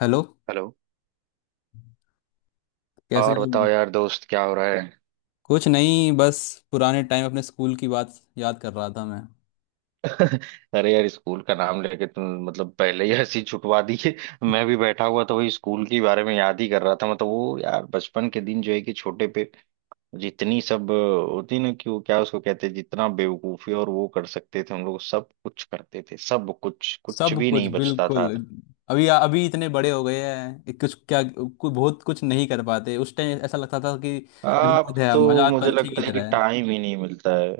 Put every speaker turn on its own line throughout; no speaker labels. Hello.
Hello.
कैसे
और
हो?
बताओ यार दोस्त, क्या हो रहा है?
कुछ नहीं, बस पुराने टाइम अपने स्कूल की बात याद कर रहा था मैं।
अरे यार, स्कूल का नाम लेके तुम मतलब पहले ही हंसी छुटवा दी है। मैं भी बैठा हुआ था, वही स्कूल के बारे में याद ही कर रहा था। मतलब वो यार बचपन के दिन जो है कि छोटे पे जितनी सब होती ना, कि वो क्या उसको कहते हैं, जितना बेवकूफी और वो कर सकते थे, हम लोग सब कुछ करते थे। सब कुछ, कुछ
सब
भी
कुछ,
नहीं बचता
बिल्कुल।
था।
अभी अभी इतने बड़े हो गए हैं, एक कुछ क्या कुछ बहुत कुछ नहीं कर पाते। उस टाइम ऐसा लगता था कि
अब
आजाद है
तो
हम, आजाद
मुझे
पंछी की
लगता है कि
तरह है।
टाइम ही नहीं मिलता है।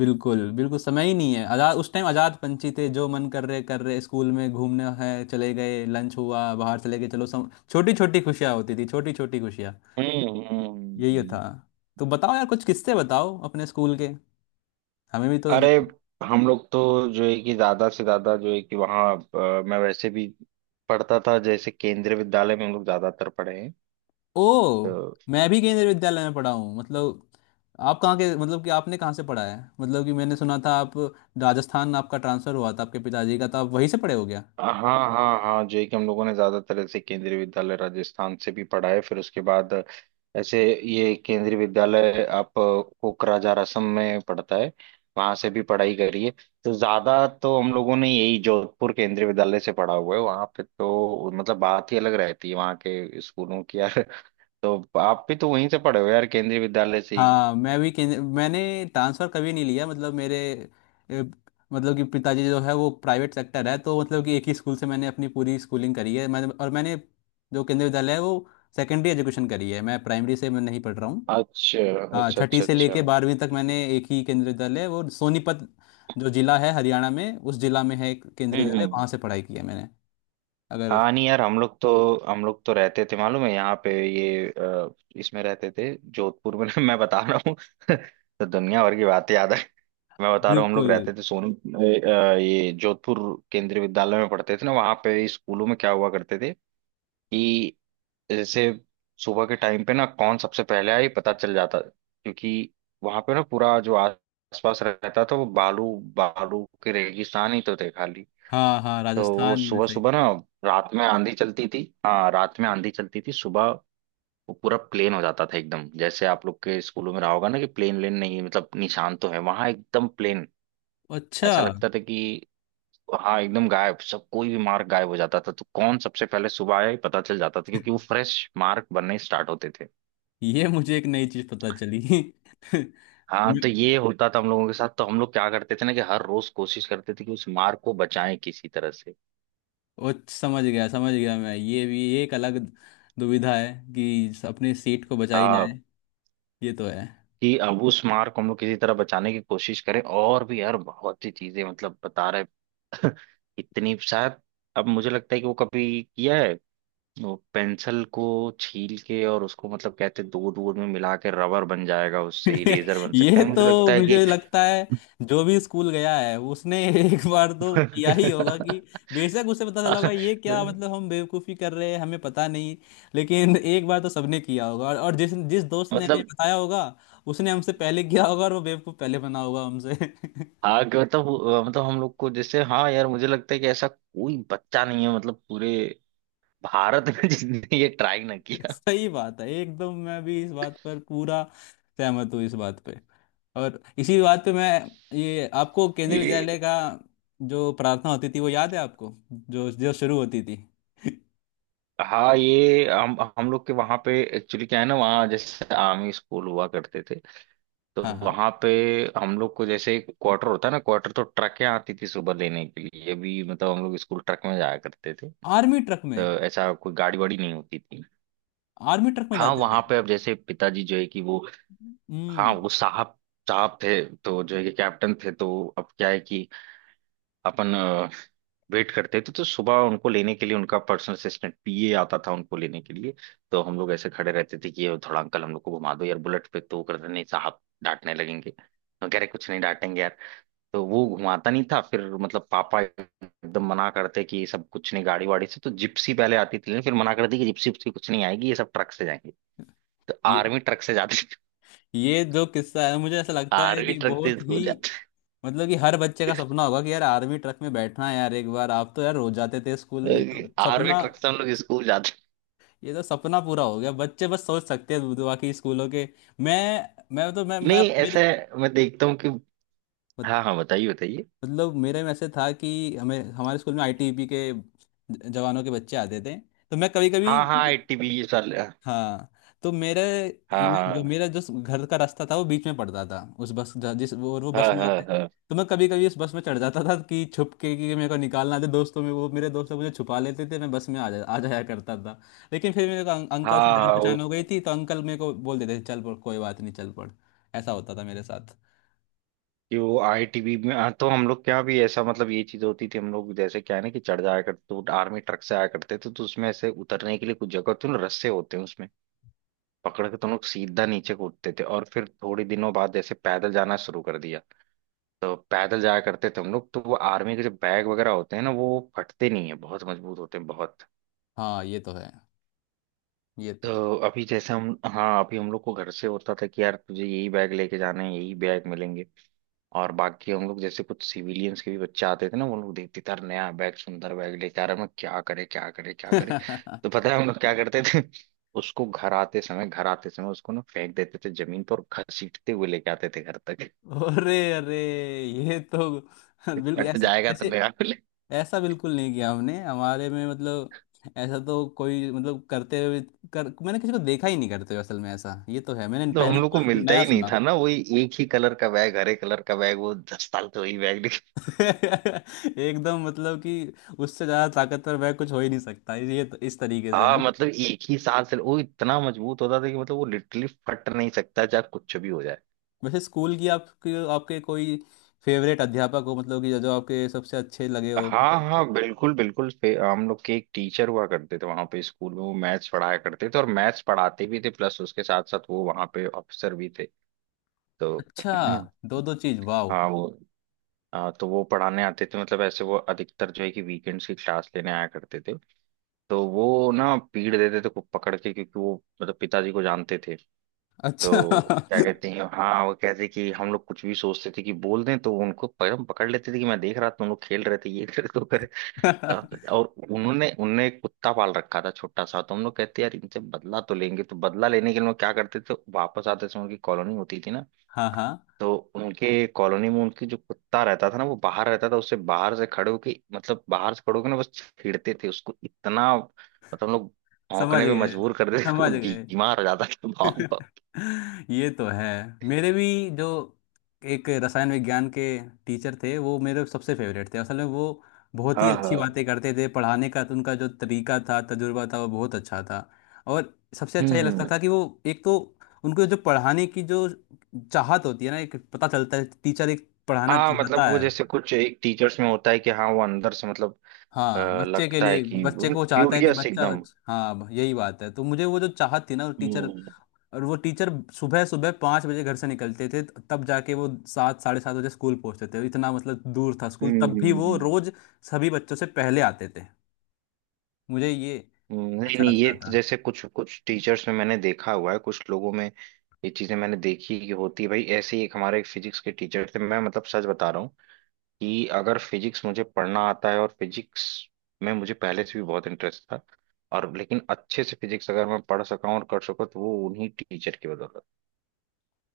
बिल्कुल बिल्कुल, समय ही नहीं है। आजाद, उस टाइम आजाद पंछी थे, जो मन कर रहे कर रहे, स्कूल में घूमने है चले गए, लंच हुआ बाहर चले गए। चलो सम, छोटी छोटी खुशियाँ होती थी, छोटी छोटी खुशियाँ।
हम्म, हम्म,
यही था। तो बताओ यार, कुछ किस्से बताओ अपने स्कूल के, हमें भी तो।
अरे हम लोग तो जो है कि ज्यादा से ज्यादा जो है कि वहाँ मैं वैसे भी पढ़ता था जैसे केंद्रीय विद्यालय में हम लोग ज्यादातर पढ़े हैं
ओ। मैं
तो।
भी केंद्रीय विद्यालय में पढ़ा हूँ। मतलब, आप कहाँ के? मतलब कि आपने कहाँ से पढ़ा है? मतलब कि मैंने सुना था आप राजस्थान, आपका ट्रांसफ़र हुआ था आपके पिताजी का, तो आप वहीं से पढ़े हो गया।
हाँ, हाँ, हाँ, जेई के हम लोगों ने ज्यादातर ऐसे केंद्रीय विद्यालय राजस्थान से भी पढ़ा है, फिर उसके बाद ऐसे ये केंद्रीय विद्यालय आप कोकराझार असम में पढ़ता है, वहां से भी पढ़ाई करी है। तो ज्यादा तो हम लोगों ने यही जोधपुर केंद्रीय विद्यालय से पढ़ा हुआ है, वहां पे तो मतलब बात ही अलग रहती है वहाँ के स्कूलों की यार। तो आप भी तो वहीं से पढ़े हो यार, केंद्रीय विद्यालय से ही।
हाँ, मैं भी केंद्र मैंने ट्रांसफ़र कभी नहीं लिया। मतलब मेरे ए, मतलब कि पिताजी जो है वो प्राइवेट सेक्टर है, तो मतलब कि एक ही स्कूल से मैंने अपनी पूरी स्कूलिंग करी है मैंने, और मैंने जो केंद्रीय विद्यालय है वो सेकेंडरी एजुकेशन करी है। मैं प्राइमरी से मैं नहीं पढ़ रहा हूँ।
अच्छा,
हाँ,
अच्छा,
छठी
अच्छा,
से
अच्छा।
लेके 12वीं तक मैंने एक ही केंद्रीय दल है, वो सोनीपत जो जिला है हरियाणा में, उस जिला में है एक केंद्रीय
हम्म,
दल है,
हम्म।
वहां से पढ़ाई की है मैंने। अगर।
हाँ नहीं यार, हम लोग तो रहते थे, मालूम है? यहाँ पे इसमें रहते थे जोधपुर में। मैं बता रहा हूँ। तो दुनिया भर की बातें याद है। मैं बता रहा हूँ, हम लोग
बिल्कुल।
रहते थे ये जोधपुर केंद्रीय विद्यालय में पढ़ते थे ना, वहाँ पे स्कूलों में क्या हुआ करते थे कि जैसे सुबह के टाइम पे ना कौन सबसे पहले आए पता चल जाता, क्योंकि वहाँ पे ना पूरा जो आसपास रहता था वो बालू बालू के रेगिस्तान ही तो थे खाली।
हाँ हाँ,
तो वो
राजस्थान में
सुबह
साइड।
सुबह ना रात में आंधी चलती थी, हाँ रात में आंधी चलती थी, सुबह वो पूरा प्लेन हो जाता था एकदम। जैसे आप लोग के स्कूलों में रहा होगा ना कि प्लेन लेन नहीं है, मतलब निशान तो है, वहां एकदम प्लेन
अच्छा।
ऐसा लगता था कि हाँ एकदम गायब, सब कोई भी मार्क गायब हो जाता था। तो कौन सबसे पहले सुबह आया ये पता चल जाता था, क्योंकि वो फ्रेश मार्क बनने स्टार्ट होते थे।
ये मुझे एक नई चीज पता चली।
हाँ, तो ये होता था हम लोगों के साथ। तो हम लोग क्या करते थे ना, कि हर रोज कोशिश करते थे कि उस मार्क को बचाएं किसी तरह से।
ओ, समझ गया समझ गया। मैं, ये भी एक अलग दुविधा है कि अपने सीट को बचाई
हाँ,
जाए। ये तो है।
कि अब उस मार को हम लोग किसी तरह बचाने की कोशिश करें। और भी यार बहुत सी चीजें, मतलब बता रहे इतनी शायद। अब मुझे लगता है कि वो कभी किया है वो पेंसिल को छील के और उसको मतलब कहते हैं दूर दूर में मिला के रबर बन जाएगा, उससे इरेजर बन सकता
ये
है, मुझे
तो
लगता है
मुझे
कि
लगता है जो भी स्कूल गया है उसने एक बार तो किया ही होगा कि बेशक उसे पता चला होगा ये क्या, मतलब हम बेवकूफ़ी कर रहे हैं, हमें पता नहीं। लेकिन एक बार तो सबने किया होगा, और जिस जिस दोस्त ने हमें
मतलब,
बताया होगा उसने हमसे पहले किया होगा, और वो बेवकूफ़ पहले बना होगा हमसे।
हाँ कि मतलब हम लोग को जैसे, हाँ यार मुझे लगता है कि ऐसा कोई बच्चा नहीं है मतलब पूरे भारत में जिसने ये ट्राई ना किया।
सही बात है एकदम। मैं भी इस बात पर पूरा सहमत हूँ, इस बात पे। और इसी बात पे मैं, ये आपको केंद्रीय
ये
विद्यालय का जो प्रार्थना होती थी वो याद है आपको, जो जो शुरू होती थी?
हाँ, ये हम लोग के वहाँ पे एक्चुअली क्या है ना, वहाँ जैसे आर्मी स्कूल हुआ करते थे। तो
हाँ हाँ,
वहाँ पे हम लोग को जैसे एक क्वार्टर होता है ना, क्वार्टर तो ट्रकें आती थी सुबह लेने के लिए भी, मतलब हम लोग स्कूल ट्रक में जाया करते थे।
आर्मी ट्रक
तो
में?
ऐसा कोई गाड़ी वाड़ी नहीं होती थी।
आर्मी ट्रक में
हाँ
जाते
वहाँ
थे।
पे, अब जैसे पिताजी जो है कि वो, हाँ
हम्म।
वो साहब साहब थे तो जो है कि कैप्टन थे। तो अब क्या है कि अपन वेट करते थे, तो सुबह उनको लेने के लिए उनका पर्सनल असिस्टेंट पीए आता था उनको लेने के लिए। तो हम लोग ऐसे खड़े रहते थे कि ये थोड़ा अंकल हम लोग को घुमा दो यार बुलेट पे, तो वो करते नहीं, साहब डांटने लगेंगे। हम कह रहे कुछ नहीं डांटेंगे यार। तो वो घुमाता नहीं था। फिर मतलब पापा एकदम मना करते कि ये सब कुछ नहीं गाड़ी वाड़ी से, तो जिप्सी पहले आती थी, लेकिन फिर मना करते कि जिप्सी उप्सी कुछ नहीं आएगी, ये सब ट्रक से जाएंगे। तो
ये
आर्मी ट्रक से जाते थे।
ये जो किस्सा है, मुझे ऐसा लगता है
आर्मी
कि
ट्रक से
बहुत ही,
स्कूल
मतलब कि हर बच्चे का सपना होगा कि यार आर्मी ट्रक में बैठना है, यार एक बार, आप तो यार रोज जाते थे स्कूल।
जाते, आर्मी ट्रक से हम लोग स्कूल जाते।
ये तो सपना पूरा हो गया, बच्चे बस सोच सकते हैं बाकी स्कूलों के। मैं मैं तो मैं
नहीं ऐसा
मेरे
है, मैं देखता हूँ कि
मत-
हाँ, हाँ, बताइए, बताइए।
मतलब मेरे में ऐसे था कि हमें हमारे स्कूल में आईटीबीपी के जवानों के बच्चे आते थे, तो मैं कभी कभी।
हाँ, हाँ, आईटीबी साल।
हाँ, तो जो
हाँ,
मेरा जो घर का रास्ता था वो बीच में पड़ता था, उस बस जिस वो और वो बस
हाँ,
में
हाँ,
आते थे।
हाँ,
तो मैं कभी कभी उस बस में चढ़ जाता था कि छुप के, कि मेरे को निकालना थे दोस्तों में वो, मेरे दोस्त लोग मुझे छुपा लेते थे, मैं बस में आ जाया करता था। लेकिन फिर मेरे को
हाँ,
अंकल से जान
हाँ, वो
पहचान हो गई थी, तो अंकल मेरे को बोल देते थे, चल पढ़ कोई बात नहीं, चल पढ़। ऐसा होता था मेरे साथ।
कि वो आईटीबी में, हाँ, तो हम लोग क्या भी ऐसा मतलब ये चीज होती थी। हम लोग जैसे क्या है ना, कि चढ़ जाया करते, तो आर्मी ट्रक से आया करते थे, तो उसमें ऐसे उतरने के लिए कुछ जगह तो रस्से होते हैं उसमें, पकड़ के तो हम लोग सीधा नीचे कूदते थे। और फिर थोड़े दिनों बाद जैसे पैदल जाना शुरू कर दिया, तो पैदल जाया करते थे हम लोग। तो वो आर्मी के जो बैग वगैरह होते हैं ना, वो फटते नहीं है, बहुत मजबूत होते हैं बहुत।
हाँ, ये तो है, ये तो है।
तो अभी जैसे हम हाँ, अभी हम लोग को घर से होता था कि यार तुझे यही बैग लेके जाना है, यही बैग मिलेंगे। और बाकी हम लोग जैसे कुछ सिविलियंस के भी बच्चे आते थे ना, वो लोग देखते थे यार नया बैग सुंदर बैग लेके आ रहा है, मैं क्या करे क्या करे क्या करे। तो पता है हम लोग क्या करते थे? उसको घर आते समय उसको ना फेंक देते थे जमीन पर और घसीटते हुए लेके आते थे घर तक।
अरे अरे, ये तो
कि
बिल्कुल
फट
ऐसी
जाएगा तो
ऐसे
नया मिले।
ऐसा, बिल्कुल नहीं किया हमने हमारे में, मतलब ऐसा तो कोई, मतलब करते हुए कर मैंने किसी को देखा ही नहीं करते हुए, असल में ऐसा, ये तो है, मैंने
तो हम
पहली
लोग को
बार
मिलता
नया
ही नहीं
सुना।
था ना, वही एक ही कलर का बैग, हरे कलर का बैग, वो दस साल तो वही बैग।
एकदम, मतलब कि उससे ज़्यादा ताकतवर वह कुछ हो ही नहीं सकता। ये तो इस तरीके से
हाँ
है।
मतलब एक ही वो इतना मजबूत होता था कि मतलब वो लिटरली फट नहीं सकता चाहे कुछ भी हो जाए।
वैसे स्कूल की, आपके आपके कोई फेवरेट अध्यापक हो, मतलब कि जो आपके सबसे अच्छे लगे हो?
हाँ, हाँ, बिल्कुल, बिल्कुल, हम लोग के एक टीचर हुआ करते थे वहां पे स्कूल में, वो मैथ्स पढ़ाया करते थे और मैथ्स पढ़ाते भी थे, प्लस उसके साथ साथ वो वहां पे अफसर भी थे। तो
अच्छा, दो दो चीज, वाह।
हाँ वो, हाँ, तो वो पढ़ाने आते थे, मतलब ऐसे वो अधिकतर जो है कि वीकेंड्स की क्लास लेने आया करते थे। तो वो ना पीट देते थे खूब, पकड़ के, क्योंकि वो मतलब पिताजी को जानते थे।
अच्छा।
तो क्या कहते हैं, हाँ वो कहते कि हम लोग कुछ भी सोचते थे कि बोल दें तो उनको पकड़ पकड़ लेते थे कि मैं देख रहा था तुम लोग खेल रहे थे ये करे तो करे। और उन्होंने उनने एक कुत्ता पाल रखा था छोटा सा, तो हम लोग कहते यार इनसे बदला तो लेंगे। तो बदला लेने के लिए हम लोग क्या करते थे, वापस आते समय उनकी कॉलोनी होती थी ना,
हाँ हाँ।
तो उनके कॉलोनी में उनकी जो कुत्ता रहता था ना वो बाहर रहता था, उससे बाहर से खड़े होके ना बस छेड़ते थे उसको इतना, मतलब हम लोग
समझ
भौंकने पे
गए,
मजबूर कर देते थे, वो
समझ गए।
बीमार हो जाता था। भाव भाव।
ये तो है। मेरे भी जो एक रसायन विज्ञान के टीचर थे, वो मेरे सबसे फेवरेट थे। असल में वो बहुत ही
हाँ,
अच्छी
हाँ।
बातें करते थे। पढ़ाने का तो उनका जो तरीका था, तजुर्बा था, वो बहुत अच्छा था। और सबसे अच्छा ये
हम्म,
लगता था कि वो एक तो, उनको जो पढ़ाने की जो चाहत होती है ना, एक पता चलता है टीचर एक पढ़ाना
हाँ, मतलब
चाहता
वो
है।
जैसे कुछ एक टीचर्स में होता है कि हाँ वो अंदर से मतलब अ,
हाँ, बच्चे के
लगता है
लिए,
कि
बच्चे को चाहता है, बच्चे कि के लिए
क्यूरियस
बच्चा
एकदम।
हाँ यही बात है, तो मुझे वो जो चाहत थी ना, वो टीचर।
हम्म,
और वो टीचर सुबह सुबह 5 बजे घर से निकलते थे, तब जाके वो 7 साढ़े 7 बजे स्कूल पहुंचते थे। इतना मतलब दूर था स्कूल,
हम्म,
तब भी वो रोज सभी बच्चों से पहले आते थे। मुझे ये
नहीं,
अच्छा
नहीं, ये
लगता
तो
था।
जैसे कुछ कुछ टीचर्स में मैंने देखा हुआ है कुछ लोगों में, ये चीजें मैंने देखी कि होती है भाई। ऐसे ही एक हमारे फिजिक्स के टीचर थे, मैं मतलब सच बता रहा हूँ कि अगर फिजिक्स मुझे पढ़ना आता है और फिजिक्स में मुझे पहले से भी बहुत इंटरेस्ट था, और लेकिन अच्छे से फिजिक्स अगर मैं पढ़ सका हूँ और कर सका तो वो उन्हीं टीचर की बदौलत।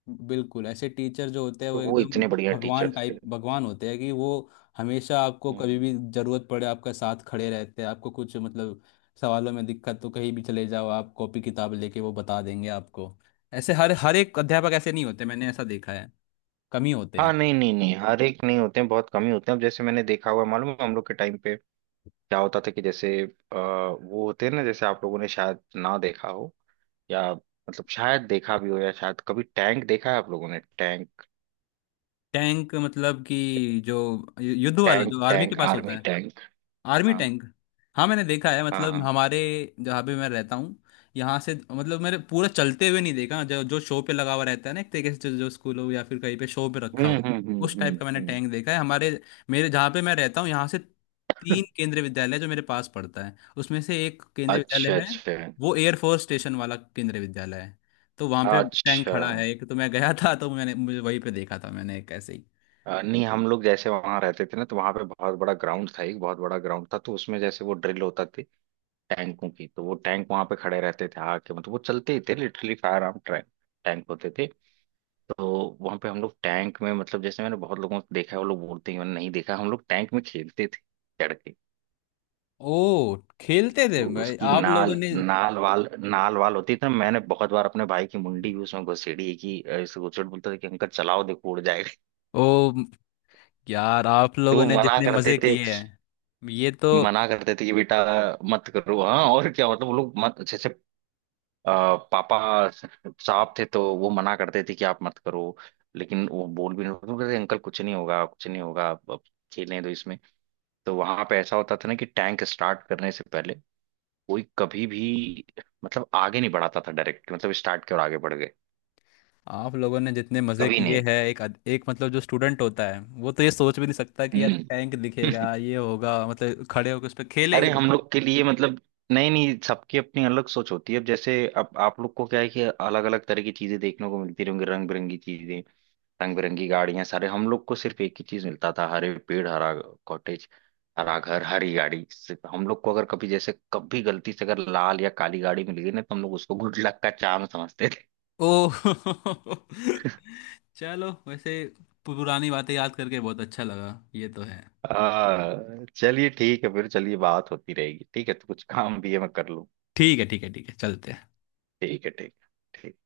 बिल्कुल, ऐसे टीचर जो होते हैं वो
तो वो
एकदम
इतने बढ़िया
भगवान
टीचर थे।
टाइप, भगवान होते हैं कि वो हमेशा आपको, कभी भी
हम्म,
जरूरत पड़े आपका साथ खड़े रहते हैं। आपको कुछ, मतलब सवालों में दिक्कत तो कहीं भी चले जाओ आप कॉपी किताब लेके, वो बता देंगे आपको। ऐसे हर हर एक अध्यापक ऐसे नहीं होते, मैंने ऐसा देखा है, कम ही होते
हाँ,
हैं।
नहीं, नहीं, नहीं, हर एक नहीं होते हैं, बहुत कम ही होते हैं। अब जैसे मैंने देखा हुआ है, मालूम है, हम लोग के टाइम पे क्या होता था कि जैसे वो होते हैं ना, जैसे आप लोगों ने शायद ना देखा हो या मतलब शायद देखा भी हो, या शायद कभी टैंक देखा है आप लोगों ने? Tank,
tank? मतलब कि जो युद्ध वाला
टैंक,
जो आर्मी के
टैंक,
पास
आर्मी
होता है?
टैंक।
आर्मी
हाँ,
टैंक। हाँ मैंने देखा है,
हाँ,
मतलब
हाँ।
हमारे, जहाँ पे मैं रहता हूँ यहाँ से, मतलब मैंने पूरा चलते हुए नहीं देखा। जो जो शो पे लगा हुआ रहता है ना, एक तरीके से जो स्कूलों या फिर कहीं पे शो पे रखा
हम्म,
हुआ है।
हम्म, हम्म,
उस
हम्म,
टाइप का मैंने टैंक देखा है, हमारे मेरे जहाँ पे मैं रहता हूँ यहाँ से तीन केंद्रीय विद्यालय जो मेरे पास पड़ता है, उसमें से एक केंद्रीय विद्यालय
अच्छा,
है।
अच्छा,
वो एयरफोर्स स्टेशन वाला केंद्रीय विद्यालय है, तो वहां पे टैंक
अच्छा।
खड़ा है एक, तो मैं गया था तो मैंने मुझे वहीं पे देखा था, मैंने एक ऐसे ही।
नहीं हम लोग जैसे वहां रहते थे ना, तो वहां पे बहुत बड़ा ग्राउंड था, एक बहुत बड़ा ग्राउंड था, तो उसमें जैसे वो ड्रिल होता थी टैंकों की, तो वो टैंक वहां पे खड़े रहते थे आके, मतलब वो चलते ही थे, लिटरली फायर आर्म टैंक होते थे। तो वहां पे हम लोग टैंक में, मतलब जैसे मैंने बहुत लोगों को देखा है वो लोग बोलते हैं मैंने नहीं देखा, हम लोग टैंक में खेलते थे चढ़ के।
ओ, खेलते
तो
थे भाई
उसकी
आप लोगों
नाल
ने?
नाल वाल होती थी ना, मैंने बहुत बार अपने भाई की मुंडी भी उसमें घुसेड़ी है कि इसे घुसेड़ बोलता था कि अंकल चलाओ देखो उड़ जाएगा।
ओ यार, आप
तो
लोगों
वो
ने
मना
जितने
करते
मजे
थे,
किए हैं, ये तो।
मना करते थे कि बेटा मत करो। हाँ, और क्या, मतलब वो लोग मत जैसे अ, पापा साहब थे तो वो मना करते थे कि आप मत करो, लेकिन वो बोल भी नहीं, वो कहते अंकल कुछ नहीं होगा, कुछ नहीं होगा, अब खेलने दो इसमें। तो वहां पे ऐसा होता था ना कि टैंक स्टार्ट करने से पहले कोई कभी भी मतलब आगे नहीं बढ़ाता था, डायरेक्ट मतलब स्टार्ट के और आगे बढ़ गए,
आप लोगों ने जितने मजे
कभी
किए
नहीं।
हैं, एक, मतलब जो स्टूडेंट होता है वो तो ये सोच भी नहीं सकता कि यार
हम्म।
टैंक दिखेगा, ये होगा, मतलब खड़े होकर उस पर
अरे
खेलेंगे।
हम लोग के लिए मतलब, नहीं, नहीं, सबकी अपनी अलग सोच होती है। अब जैसे अब आप लोग को क्या है कि अलग अलग तरह की चीजें देखने को मिलती रहेंगी, रंग बिरंगी चीजें, रंग बिरंगी गाड़ियां सारे। हम लोग को सिर्फ एक ही चीज मिलता था, हरे पेड़, हरा कॉटेज, हरा घर, हरी गाड़ी। सिर्फ हम लोग को अगर कभी जैसे कभी गलती से अगर लाल या काली गाड़ी मिल गई ना, तो हम लोग उसको गुड लक का चार्म समझते थे।
ओ। चलो वैसे पुरानी बातें याद करके बहुत अच्छा लगा। ये तो है।
चलिए ठीक है, फिर चलिए बात होती रहेगी, ठीक है? तो कुछ काम भी है मैं कर लूँ।
ठीक है, ठीक है, ठीक है, चलते हैं।
ठीक है, ठीक है, ठीक।